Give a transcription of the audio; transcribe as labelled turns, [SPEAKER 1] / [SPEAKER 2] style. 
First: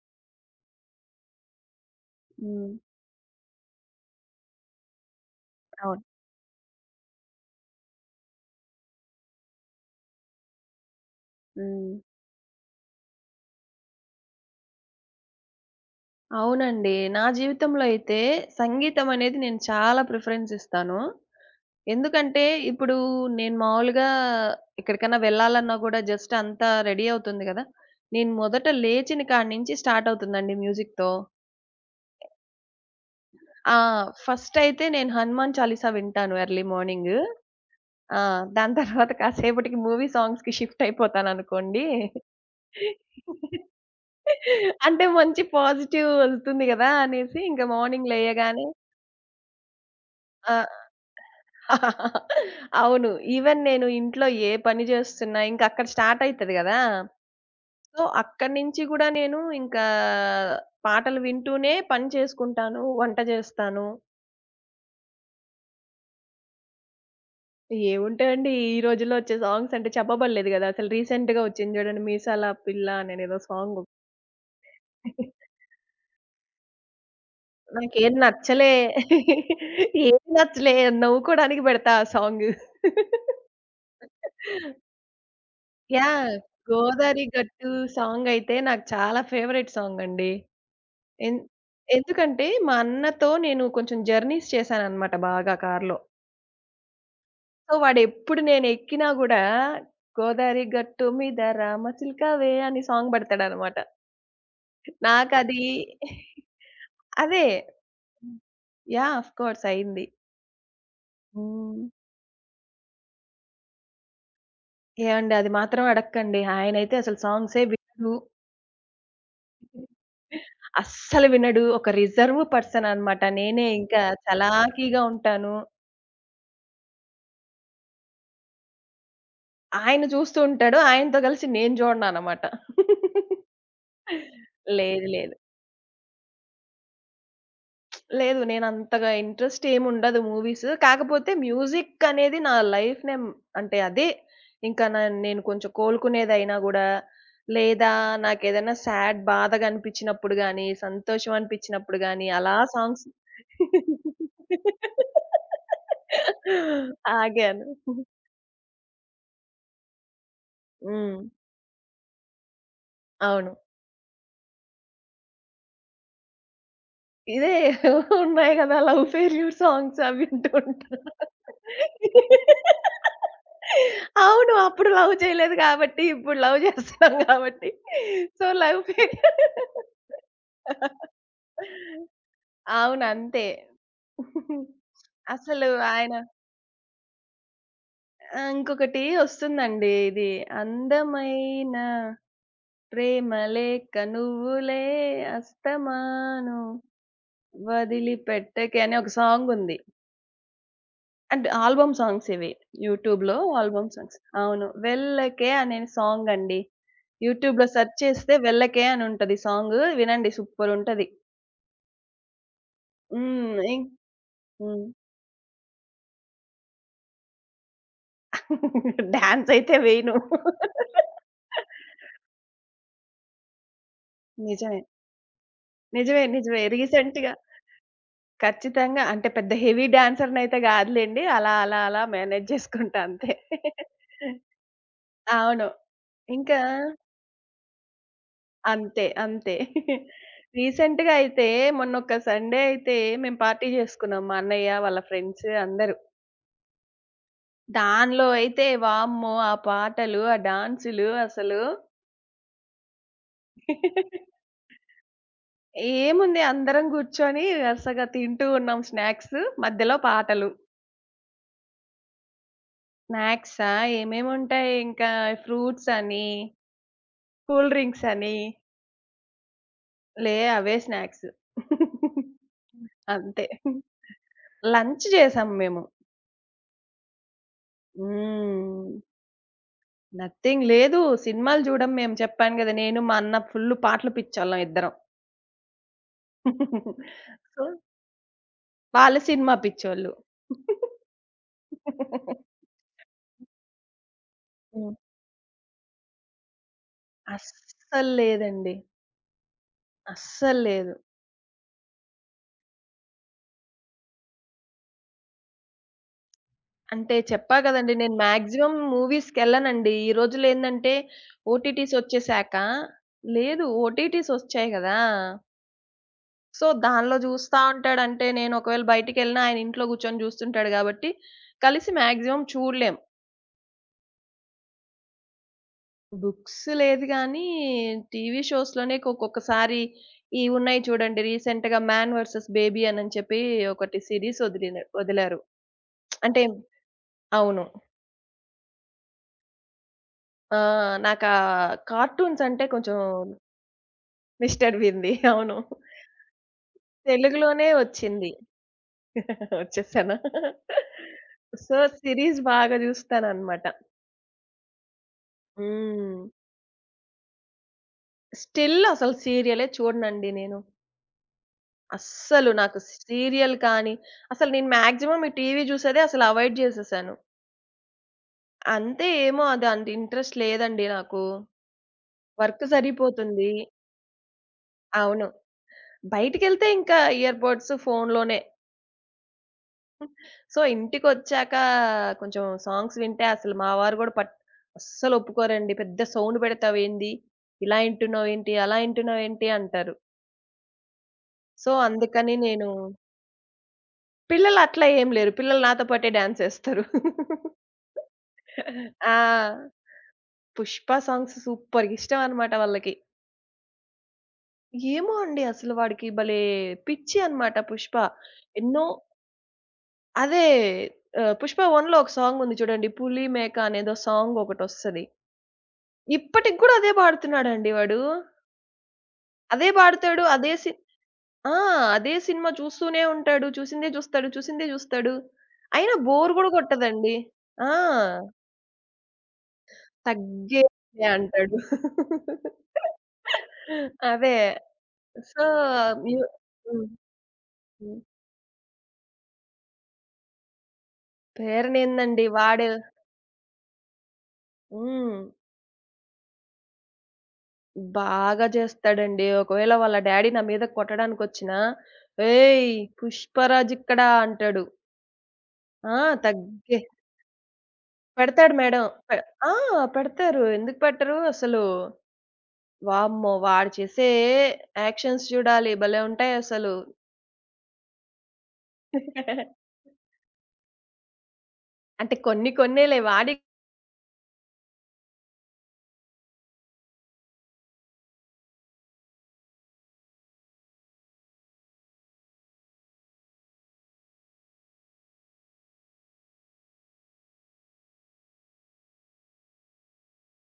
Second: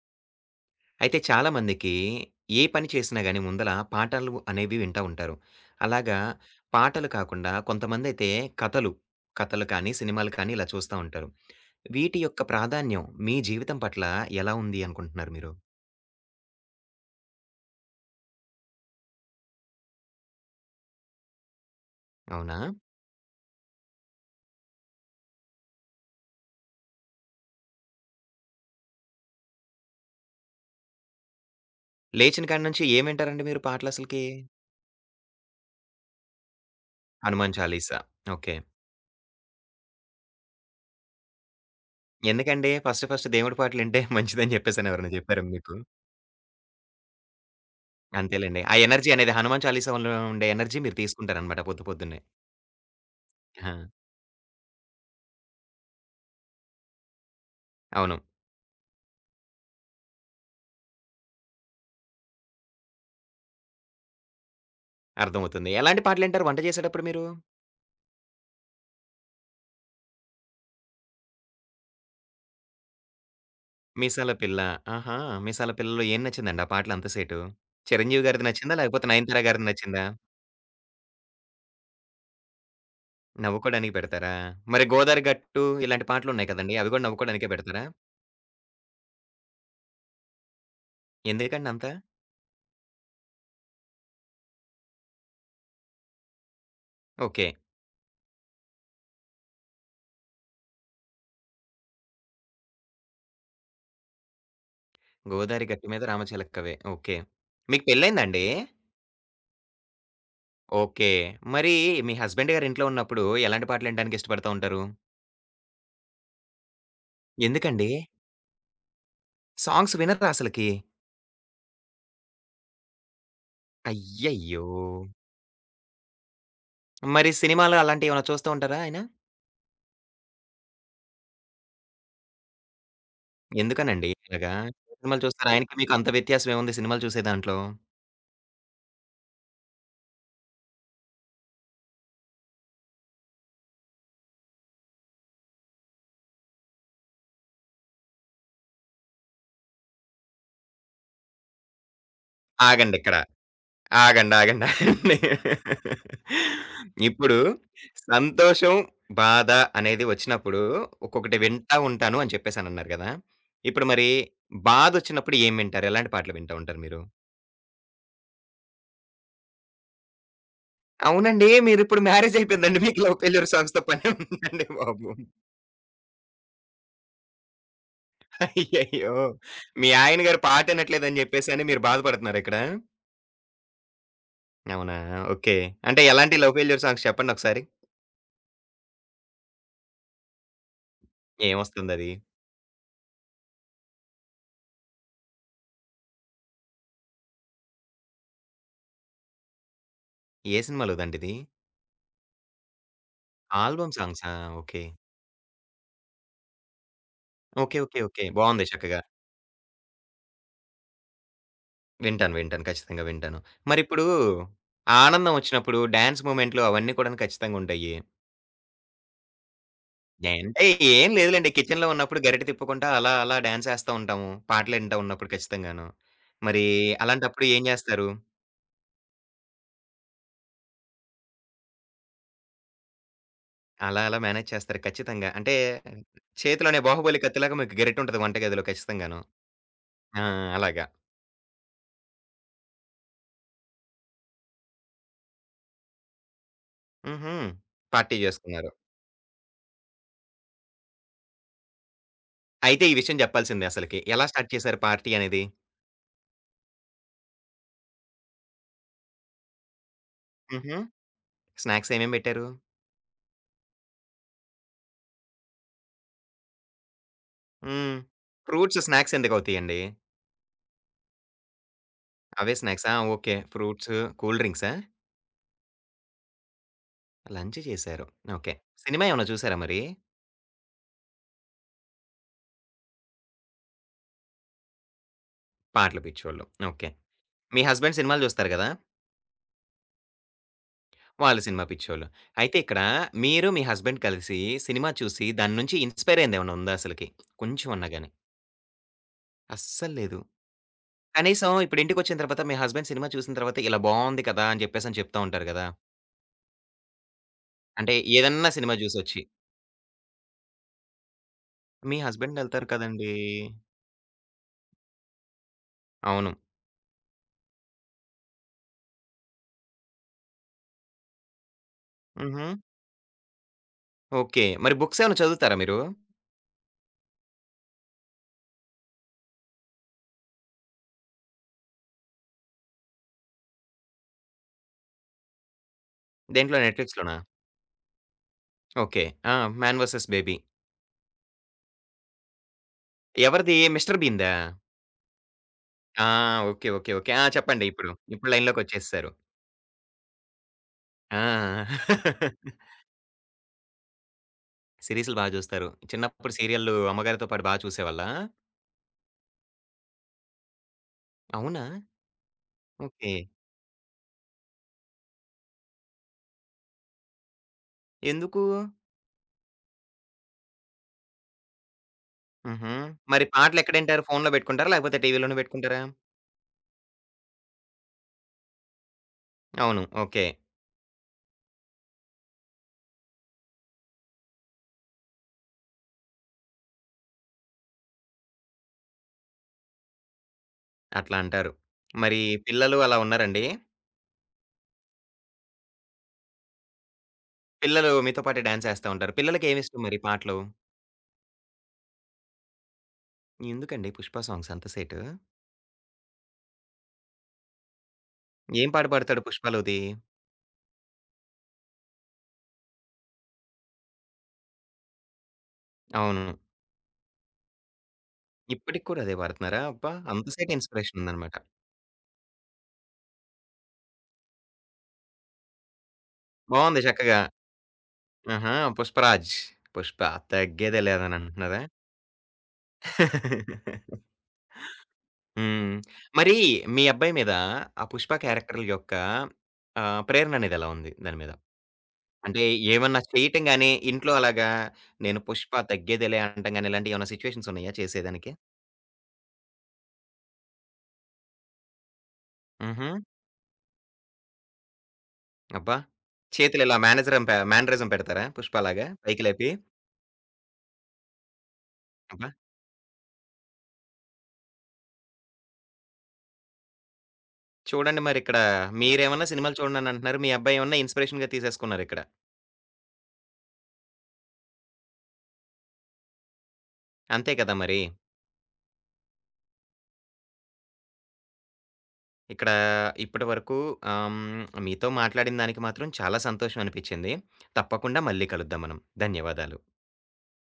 [SPEAKER 1] అయితే చాలామందికి ఏ
[SPEAKER 2] హ్మ్.
[SPEAKER 1] పని చేసినా గాని ముందల పాటలు అనేవి వింటా ఉంటారు.
[SPEAKER 2] అవును.
[SPEAKER 1] అలాగా పాటలు కాకుండా కొంతమందైతే కథలు, కథలు కానీ, సినిమాలు కానీ ఇలా చూస్తా ఉంటారు.
[SPEAKER 2] హ్మ్.
[SPEAKER 1] వీటి యొక్క ప్రాధాన్యం మీ జీవితం పట్ల ఎలా ఉంది అనుకుంటున్నారు మీరు?
[SPEAKER 2] అవునండి. నా జీవితంలో అయితే సంగీతం అనేది నేను చాలా ప్రిఫరెన్స్ ఇస్తాను. ఎందుకంటే
[SPEAKER 1] అవునా?
[SPEAKER 2] ఇప్పుడు నేను మామూలుగా ఎక్కడికన్నా వెళ్ళాలన్నా గూడా జస్ట్ అంతా రెడీ అవుతుంది గదా! నేను మొదట లేచిన కాడ నుంచి స్టార్ట్ అవుతుందండి మ్యూజిక్‌తో.
[SPEAKER 1] లేచిన కాడి నుంచి ఏం వింటారండి మీరు
[SPEAKER 2] ఆ!
[SPEAKER 1] పాటలసలకి?
[SPEAKER 2] ఫస్టయితే నేను 'హనుమాన్ చాలీసా' వింటాను ఎర్లీ మార్నింగు.
[SPEAKER 1] 'హనుమాన్ చాలీసా.'
[SPEAKER 2] ఆ!
[SPEAKER 1] ఓకే.
[SPEAKER 2] దాని తర్వాత కాసేపటికి మూవీ సాంగ్స్‌కి షిఫ్ట్ అయిపోతాననుకోండి.
[SPEAKER 1] ఎందుకండి ఫస్ట్ ఫస్ట్ దేవుడి పాటలింటే మంచిదని చెప్పేసని
[SPEAKER 2] అంటే
[SPEAKER 1] ఎవరైనా
[SPEAKER 2] మంచి
[SPEAKER 1] చెప్పారా మీకు?
[SPEAKER 2] పాజిటివ్ వెళ్తుంది గదా! అనేసి ఇంక మార్నింగ్
[SPEAKER 1] అంతేలెండి.
[SPEAKER 2] లేయగానే
[SPEAKER 1] ఆ ఎనర్జీ అనేది 'హనుమాన్ చాలీసా' వల్ల ఉండే
[SPEAKER 2] ఆ!
[SPEAKER 1] ఎనర్జీ మీరు తీసుకుంటారనమాట పొద్దు పొద్దున్నే.
[SPEAKER 2] అవును. ఈవెన్
[SPEAKER 1] ఆ!
[SPEAKER 2] నేను ఇంట్లో ఏ పని జేస్తున్నా ఇంక అక్కడ స్టార్ట్ అయితది గదా! సో,
[SPEAKER 1] అవును.
[SPEAKER 2] అక్కడి నుంచి గూడా నేను ఇంకా పాటలు వింటూనే పని చేసుకుంటాను, వంట జేస్తాను.
[SPEAKER 1] అర్థమవుతుంది. ఎలాంటి పాటలింటారు వంట చేసేటప్పుడు మీరు?
[SPEAKER 2] ఏముంటాయండి? ఈ రోజుల్లో వచ్చే సాంగ్స్ అంటే చెప్పబడలేదు గదా! అసలు రీసెంట్‌గా వచ్చింది చూడండి 'మీసాల పిల్ల' అనేదేదో సాంగు.
[SPEAKER 1] 'మీసాల పిల్ల.' ఆహా! 'మీసాల పిల్ల'లో ఏం నచ్చిందండి ఆ పాటలో అంత సేటు?
[SPEAKER 2] నాకేం
[SPEAKER 1] 'చిరంజీవి' గారిది
[SPEAKER 2] నచ్చలే.
[SPEAKER 1] నచ్చిందా? లేకపోతే 'నయనతార' గారిది నచ్చిందా?
[SPEAKER 2] ఏం నచ్చలే నవ్వుకోడానికి పెడతా ఆ సాంగు.
[SPEAKER 1] నవ్వుకోడానికి పెడతారా? మరి 'గోదారి గట్టు' ఇలాంటి
[SPEAKER 2] యాహ్!
[SPEAKER 1] పాటలున్నాయి కదండీ! అవి కూడా
[SPEAKER 2] 'గోదారి
[SPEAKER 1] నవ్వుకోడానికే
[SPEAKER 2] గట్టు'
[SPEAKER 1] పెడతారా?
[SPEAKER 2] సాంగయితే నాకు చాలా ఫేవరెట్ సాంగండి. ఎన్
[SPEAKER 1] ఎందుకండి అంత?
[SPEAKER 2] ఎందుకంటే మా అన్నతో నేను కొంచెం జర్నీస్ చేశాననమాట బాగా కారులో.
[SPEAKER 1] ఓకే.
[SPEAKER 2] సో, వాడెప్పుడు నేనెక్కినా గూడా, గోదారి గట్టు మీద రామ చిలకవే అని సాంగ్ బెడతాడనమాట. నాకది
[SPEAKER 1] 'గోదారి గట్టు మీద రామచిలక్కవే.' ఓకే.
[SPEAKER 2] అదే.
[SPEAKER 1] మీకు పెళ్లయిందా
[SPEAKER 2] హ్మ్.
[SPEAKER 1] అండి?
[SPEAKER 2] యాహ్! ఆఫ్ కోర్స్ అయింది.
[SPEAKER 1] ఓకే. మరి
[SPEAKER 2] హ్మ్.
[SPEAKER 1] మీ హస్బెండ్ గారు ఇంట్లో ఉన్నప్పుడు ఎలాంటి పాటలినడానికి ఇష్టపడతా ఉంటారు?
[SPEAKER 2] ఏవండి అది మాత్రం అడక్కండి. ఆయనైతే అసలు సాంగ్సే
[SPEAKER 1] ఎందుకండి?
[SPEAKER 2] వినడు.
[SPEAKER 1] సాంగ్స్ వినరా అసలకి?
[SPEAKER 2] అస్సలు వినడు. ఒక రిజర్వ్ పర్సన్ అనమాట. నేనే ఇంకా
[SPEAKER 1] అయ్యయ్యో!
[SPEAKER 2] చలాకీగా ఉంటాను.
[SPEAKER 1] మరి సినిమాలు అలాంటియేమైనా చూస్తూ ఉంటారా ఆయన?
[SPEAKER 2] ఆయన చూస్తూ ఉంటాడు. ఆయనతో కలిసి నేను జూడననమాట.
[SPEAKER 1] ఎందుకనండి ఇలాగా?
[SPEAKER 2] లేదు.
[SPEAKER 1] సినిమాలు
[SPEAKER 2] లేదు.
[SPEAKER 1] చూస్తారు. ఆయనకి మీకు అంత వ్యత్యాసం ఏముంది సినిమాలు చూసే దాంట్లో?
[SPEAKER 2] లేదు. నేనంతగా ఇంట్రెస్ట్ ఏముండదు మూవీస్. కాకపోతే మ్యూజిక్ అనేది నా లైఫ్ నేమ్ అంటే అదే ఇంకా న నేను కొంచెం కోలుకునేదైనా గూడా, లేదా నాకేదైనా సాడ్ బాధగా అనిపించినప్పుడు గానీ, సంతోషం అనిపించినప్పుడు గానీ, అలా సాంగ్స్
[SPEAKER 1] ఆగండిక్కడ. ఆగండి. ఆగండి. ఆగండి. ఇప్పుడు
[SPEAKER 2] ఆగాను.
[SPEAKER 1] సంతోషం, బాధ అనేది వచ్చినప్పుడు
[SPEAKER 2] హ్మ్.
[SPEAKER 1] ఒక్కొక్కటి వింటా ఉంటాను అని చెప్పేసనన్నారు కదా!
[SPEAKER 2] అవును.
[SPEAKER 1] ఇప్పుడు మరి బాధొచ్చినప్పుడు ఏం వింటారు? ఎలాంటి పాటలు వింటా ఉంటారు మీరు?
[SPEAKER 2] ఇదే ఉన్నాయి గదా! లవ్ ఫెయిల్యూర్ సాంగ్స్ అవి వింటూ ఉంటా.
[SPEAKER 1] అవునండి. మీరిప్పుడు మ్యారేజ్ అయిపోయిందండి. మీకు లవ్ ఫెయిల్యూర్ సాంగ్స్‌తో పనే
[SPEAKER 2] అవును.
[SPEAKER 1] ఉందండి
[SPEAKER 2] అప్పుడు
[SPEAKER 1] బాబు.
[SPEAKER 2] లవ్ చేయలేదు గాబట్టి, ఇప్పుడు లవ్ చేస్తున్నాం గాబట్టి, సో, లవ్
[SPEAKER 1] అయ్యయ్యో!
[SPEAKER 2] ఫెయిల్యూర్
[SPEAKER 1] మీ ఆయన గారు పాట ఇనట్లేదని చెప్పేసని మీరు బాధపడుతున్నారా ఇక్కడ?
[SPEAKER 2] అవును. అంతే.
[SPEAKER 1] అవునా! ఓకే.
[SPEAKER 2] అసలు
[SPEAKER 1] అంటే
[SPEAKER 2] ఆయన
[SPEAKER 1] ఎలాంటి లవ్ ఫెయిల్యూర్ సాంగ్స్ చెప్పండొకసారి?
[SPEAKER 2] ఆ! ఇంకొకటి ఒస్తుందండి ఇది. అందమైన
[SPEAKER 1] ఏమొస్తుందది?
[SPEAKER 2] ప్రేమ లేక నువ్వులే అస్తమాను వదిలిపెట్టకే అని ఒక సాంగుంది.
[SPEAKER 1] ఏ సినిమాలోదండిది?
[SPEAKER 2] అండ్ ఆల్బమ్ సాంగ్స్ ఇవి. యూట్యూబ్‌లో ఆల్బమ్
[SPEAKER 1] ఆల్బమ్
[SPEAKER 2] సాంగ్స్.
[SPEAKER 1] సాంగ్సా?
[SPEAKER 2] అవును.
[SPEAKER 1] ఓకే.
[SPEAKER 2] 'వెల్లకే' అనే సాంగ్ అండి. యూట్యూబ్‌లో
[SPEAKER 1] ఓకే.
[SPEAKER 2] Search
[SPEAKER 1] okay. ఓకే.
[SPEAKER 2] చేస్తే
[SPEAKER 1] బావుంది
[SPEAKER 2] 'వెల్లకే'
[SPEAKER 1] చక్కగా.
[SPEAKER 2] అని ఉంటది సాంగ్. వినండి సూపర్ ఉంటది.
[SPEAKER 1] వింటాను. వింటాను. ఖచ్చితంగా వింటాను.
[SPEAKER 2] హ్మ్.
[SPEAKER 1] మరిప్పుడు
[SPEAKER 2] హ్మ్.
[SPEAKER 1] ఆనందం ఒచ్చినప్పుడు డాన్స్ మూమెంట్లు అవన్నీ కూడాను ఖచ్చితంగుంటాయి.
[SPEAKER 2] డాన్స్ అయితే వేయను.
[SPEAKER 1] అంటే ఏం లేదులెండి. కిచెన్‌లో ఉన్నప్పుడు గరిటె తిప్పుకుంటా అలా అలా డాన్స్ ఏస్తా ఉంటాము.
[SPEAKER 2] నిజమే.
[SPEAKER 1] పాటలింటా ఉన్నప్పుడు ఖచ్చితంగాను.
[SPEAKER 2] నిజమే.
[SPEAKER 1] మరి
[SPEAKER 2] రీసెంట్‌గా
[SPEAKER 1] అలాంటప్పుడు ఏం జేస్తారు?
[SPEAKER 2] ఖచ్చితంగా అంటే పెద్ద హెవీ డాన్సర్‌నైతే కాదులెండి. అలా అలా అలా మేనేజ్ చేసుకుంటా అంతే.
[SPEAKER 1] అలా అలా మేనేజ్ చేస్తారు ఖచ్చితంగా. అంటే
[SPEAKER 2] అవును. ఇంకా
[SPEAKER 1] చేతిలోనే బాహుబలి కత్తిలాగా మీకు గరిటుంటది వంటగదిలో ఖచ్చితంగాను.
[SPEAKER 2] అంతే.
[SPEAKER 1] ఆ! అలాగా.
[SPEAKER 2] రీసెంట్‌గా అయితే మొన్నొక సండే అయితే మేము పార్టీ చేసుకున్నాం. మా అన్నయ్య, వాళ్ళ ఫ్రెండ్స్ అందరూ.
[SPEAKER 1] హుహు. పార్టీ
[SPEAKER 2] దానిలో అయితే
[SPEAKER 1] జేసుకున్నారు.
[SPEAKER 2] వామ్మో! ఆ పాటలు, ఆ డాన్సులు అసలు
[SPEAKER 1] అయితే ఈ విషయం జెప్పాల్సిందే అసలకి. ఎలా స్టార్ట్ చేశారు పార్టీ అనేది?
[SPEAKER 2] ఏముంది అందరం కూర్చొని వరుసగా తింటూ ఉన్నాం స్నాక్స్. మధ్యలో పాటలు.
[SPEAKER 1] హుహు. స్నాక్స్ ఏమేమి బెట్టారు?
[SPEAKER 2] స్నాక్సా ఏమేముంటాయి ఇంకా ఫ్రూట్స్ అని, కూల్
[SPEAKER 1] హ్మ్.
[SPEAKER 2] డ్రింక్స్ అని
[SPEAKER 1] ఫ్రూట్స్ స్నాక్స్ ఎందుకవుతాయండి?
[SPEAKER 2] లే అవే స్నాక్స్.
[SPEAKER 1] అవే స్నాక్సా? ఓకే.
[SPEAKER 2] అంతే.
[SPEAKER 1] ఫ్రూట్స్, కూల్ డ్రింక్సా?
[SPEAKER 2] లంచ్ చేసాం మేము.
[SPEAKER 1] లంచ్ చేశారు. ఓకే.
[SPEAKER 2] హ్మ్.
[SPEAKER 1] సినిమా ఏమైనా చూసారా మరి?
[SPEAKER 2] నథింగ్ లేదు. సినిమాలు చూడం మేము. చెప్పాను గదా! నేను మా అన్న ఫుల్ పాటల పిచ్చోళ్ళం ఇద్దరం.
[SPEAKER 1] పాటలు పిచ్చోళ్ళు. ఓకే. మీ
[SPEAKER 2] సో,
[SPEAKER 1] హస్బెండ్ సినిమాలు జూస్తారు గదా!
[SPEAKER 2] వాళ్ళు సినిమా పిచ్చోళ్ళు.
[SPEAKER 1] వాళ్ళు సినిమా పిచ్చోళ్ళు. అయితే ఇక్కడ మీరు, మీ హస్బెండ్ కలిసి సినిమా
[SPEAKER 2] హ్మ్.
[SPEAKER 1] చూసి దాన్నుంచి ఇన్‌స్పైర్ అయిందేమన్నా ఉందా అసలకి? కొంచెం అన్నా
[SPEAKER 2] అస్సలు
[SPEAKER 1] గాని?
[SPEAKER 2] లేదండి.
[SPEAKER 1] అస్సల్లేదు.
[SPEAKER 2] అస్సలు లేదు.
[SPEAKER 1] కనీసం ఇప్పుడు ఇంటికొచ్చిన తర్వాత మీ హస్బెండ్ సినిమా చూసిన తర్వాత ఇలా బావుంది కదా! అని చెప్పేసని చెప్తా ఉంటారు గదా!
[SPEAKER 2] అంటే చెప్పా గదండీ!
[SPEAKER 1] అంటే
[SPEAKER 2] నేను
[SPEAKER 1] ఏదన్నా
[SPEAKER 2] మాక్సిమం
[SPEAKER 1] సినిమా జూసొచ్చి.
[SPEAKER 2] మూవీస్‌కెళ్ళనండి. ఈ రోజుల్లో ఏందంటే ఓటీటీస్
[SPEAKER 1] మీ హస్బెండ్
[SPEAKER 2] ఒచ్చేసాక
[SPEAKER 1] ఎళ్తారు కదండీ!
[SPEAKER 2] లేదు. ఓటీటీస్ ఒచ్చాయి గదా!
[SPEAKER 1] అవును.
[SPEAKER 2] సో, దానిలో జూస్తా ఉంటాడంటే నేను ఒకవేళ బయటికెళ్ళినా ఆయన ఇంట్లో గూర్చొని జూస్తుంటాడు గాబట్టి, కలిసి మాక్సిమం
[SPEAKER 1] హుహు.
[SPEAKER 2] చూడలేం.
[SPEAKER 1] ఓకే. మరి బుక్స్ ఏమైనా చదువుతారా మీరు?
[SPEAKER 2] బుక్స్ లేదు గానీ, టీవీ షోస్‌లోనే ఒక్కొక్కసారి ఇవి ఉన్నాయి చూడండి. రీసెంట్‌గా 'మ్యాన్ వర్సెస్ బేబీ' అనని చెప్పి ఒకటి సీరీస్ వదిలారు. అంటే
[SPEAKER 1] దేంట్లో నెట్‌ఫ్లిక్స్‌లోనా?
[SPEAKER 2] అవును.
[SPEAKER 1] ఓకే. ఆ! 'Man versus baby.'
[SPEAKER 2] ఆ! నాకా కార్టూన్స్ అంటే కొంచెం
[SPEAKER 1] ఎవరిది 'మిస్టర్ బీన్‌దా?'
[SPEAKER 2] మిస్టర్ బీన్‌ది. అవును.
[SPEAKER 1] ఆ! ఓకే. ఓకే. ఓకే. ఆ! చెప్పండి
[SPEAKER 2] తెలుగులోనే
[SPEAKER 1] ఇప్పుడు.
[SPEAKER 2] వచ్చింది.
[SPEAKER 1] ఇప్పుడు లైన్‌లోకొచ్చేసేసారు.
[SPEAKER 2] వచ్చేసానా?
[SPEAKER 1] ఆ!
[SPEAKER 2] సో, సీరీస్ బాగా జూస్తాననమాట.
[SPEAKER 1] సీరీస్‌లు బా జూస్తారు.
[SPEAKER 2] హ్మ్.
[SPEAKER 1] చిన్నప్పుడు సీరియల్‌లు అమ్మగారితో పాటు బా చూసేవాళ్ళా?
[SPEAKER 2] స్టిల్ అసలు సీరియలే చూడనండి నేను.
[SPEAKER 1] అవునా?
[SPEAKER 2] అస్సలు నాకు
[SPEAKER 1] ఓకే.
[SPEAKER 2] సీరియల్ కానీ, అసలు నేను మాక్సిమం ఈ టీవీ జూసేదే అసలు అవాయిడ్ జేసేసాను.
[SPEAKER 1] ఎందుకు?
[SPEAKER 2] అంతే ఏమో అది అంత ఇంట్రెస్ట్ లేదండి నాకు. వర్క్
[SPEAKER 1] హుహు. మరి
[SPEAKER 2] సరిపోతుంది.
[SPEAKER 1] పాటలెక్కడింటారు? ఫోన్‌లో బెట్టుకుంటారా? లేకపోతే
[SPEAKER 2] అవును.
[SPEAKER 1] టీవీలోనే బెట్టుకుంటారా?
[SPEAKER 2] బయటికెళ్తే ఇంకా ఇయర్ బర్డ్స్ ఫోనులోనే.
[SPEAKER 1] అవును. ఓకే.
[SPEAKER 2] సో, ఇంటికొచ్చాక కొంచెం సాంగ్స్ వింటే అసలు మా వారు గూడా అస్సలు ఒప్పుకోరండి. పెద్ద సౌండ్ పెడతావేంది? ఇలా ఇంటున్నావేంటి? అలా ఇంటున్నావేంటి? అంటారు.
[SPEAKER 1] అట్లా అంటారు.
[SPEAKER 2] సో,
[SPEAKER 1] మరి
[SPEAKER 2] అందుకని నేను
[SPEAKER 1] పిల్లలు అలా ఉన్నారండి?
[SPEAKER 2] పిల్లలు అట్లా ఏం లేరు. పిల్లలు నాతో పాటే డాన్స్ చేస్తారు.
[SPEAKER 1] పిల్లలు మీతో పాటు డాన్స్ ఏస్తా ఉంటారు.
[SPEAKER 2] ఆ!
[SPEAKER 1] పిల్లలకేమిష్టం మరి పాటలు?
[SPEAKER 2] 'పుష్ప' సాంగ్స్ సూపర్‌గా ఇష్టం అన్నమాట వాళ్ళకి.
[SPEAKER 1] ఎందుకండి 'పుష్ప' సాంగ్స్ అంత సేటు?
[SPEAKER 2] ఏమో అండి అసలు వాడికి భలే పిచ్చి అన్నమాట 'పుష్ప.'
[SPEAKER 1] ఏం
[SPEAKER 2] ఎన్నో
[SPEAKER 1] పాట పాడతాడు 'పుష్పలోది'?
[SPEAKER 2] అదే ఆహ్, 'పుష్ప 1' ఒక సాంగ్ ఉంది చూడండి. 'పులి మేక' అనేదో సాంగ్ ఒకటొస్తది.
[SPEAKER 1] అవును.
[SPEAKER 2] ఇప్పటికి కూడా అదే పాడుతున్నాడండి వాడు.
[SPEAKER 1] ఇప్పటికి కూడా అదే పాడుతున్నారా?
[SPEAKER 2] అదే
[SPEAKER 1] అబ్బా!
[SPEAKER 2] పాడుతాడు.
[SPEAKER 1] అంత
[SPEAKER 2] అదే
[SPEAKER 1] సేటు
[SPEAKER 2] సి
[SPEAKER 1] ఇన్‌స్పిరేషన్ ఉందనమాట.
[SPEAKER 2] ఆ! అదే సినిమా చూస్తూనే ఉంటాడు. చూసిందే చూస్తాడు. అయినా బోర్ కూడా
[SPEAKER 1] బావుంది
[SPEAKER 2] కొట్టదండి.
[SPEAKER 1] చక్కగా.
[SPEAKER 2] ఆ!
[SPEAKER 1] ఆహా! 'పుష్పరాజ్.' 'పుష్ప' తగ్గేదే
[SPEAKER 2] తగ్గేదే
[SPEAKER 1] లేదని
[SPEAKER 2] అంటాడు.
[SPEAKER 1] అంటున్నారా?
[SPEAKER 2] అదే. సో,
[SPEAKER 1] హ్మ్.
[SPEAKER 2] మ్యూ
[SPEAKER 1] మరి మీ
[SPEAKER 2] హ్మ్.
[SPEAKER 1] అబ్బాయి మీద ఆ
[SPEAKER 2] హ్మ్.
[SPEAKER 1] 'పుష్ప' క్యారెక్టర్ యొక్క ప్రేరణ అనేదెలా ఉంది దాని మీద?
[SPEAKER 2] ప్రేరణేందండి
[SPEAKER 1] అంటే
[SPEAKER 2] వాడు
[SPEAKER 1] ఏమన్నా చేయటం గాని, ఇంట్లో అలాగా నేను
[SPEAKER 2] హ్మ్.
[SPEAKER 1] 'పుష్ప' తగ్గేదేలే అనటం గాని ఇలాంటియి ఏమన్నా సిట్యుయేషన్స్ ఉన్నాయా చేసేదానికి?
[SPEAKER 2] బాగా జేస్తాడండి. ఒకవేళ వాళ్ళ డ్యాడీ నా మీద కొట్టడానికొచ్చినా, "ఏయ్!
[SPEAKER 1] హుహు.
[SPEAKER 2] పుష్పరాజిక్కడ" అంటాడు.
[SPEAKER 1] అబ్బా!
[SPEAKER 2] ఆ!
[SPEAKER 1] చేతులు
[SPEAKER 2] తగ్గే
[SPEAKER 1] ఇలా మేనేజరం పె మేనరిజం పెడతారా
[SPEAKER 2] పెడతాడు
[SPEAKER 1] 'పుష్ప'
[SPEAKER 2] మేడం.
[SPEAKER 1] లాగా
[SPEAKER 2] పె
[SPEAKER 1] పైకి లేపి?
[SPEAKER 2] ఆ! పెడతారు. ఎందుకు పెట్టరు అసలు.
[SPEAKER 1] అబ్బా!
[SPEAKER 2] వామ్మో! వాడు చేసే యాక్షన్స్ చూడాలి. భలే ఉంటాయసలు.
[SPEAKER 1] చూడండి మరిక్కడ మీరేమన్నా సినిమాలు చూడనని అంటున్నారు. మీ అబ్బాయేమన్నా ఇన్‌స్పిరేషన్‌గా తీసేసుకున్నారిక్కడ.
[SPEAKER 2] అంటే కొన్ని కొన్నేలే వాడి
[SPEAKER 1] అంతే కదా మరి! ఇక్కడ ఇప్పటివరకు మీతో మాట్లాడిన దానికి మాత్రం చాలా సంతోషం అనిపించింది. తప్పకుండా మళ్ళీ కలుద్దాం మనం. ధన్యవాదాలు.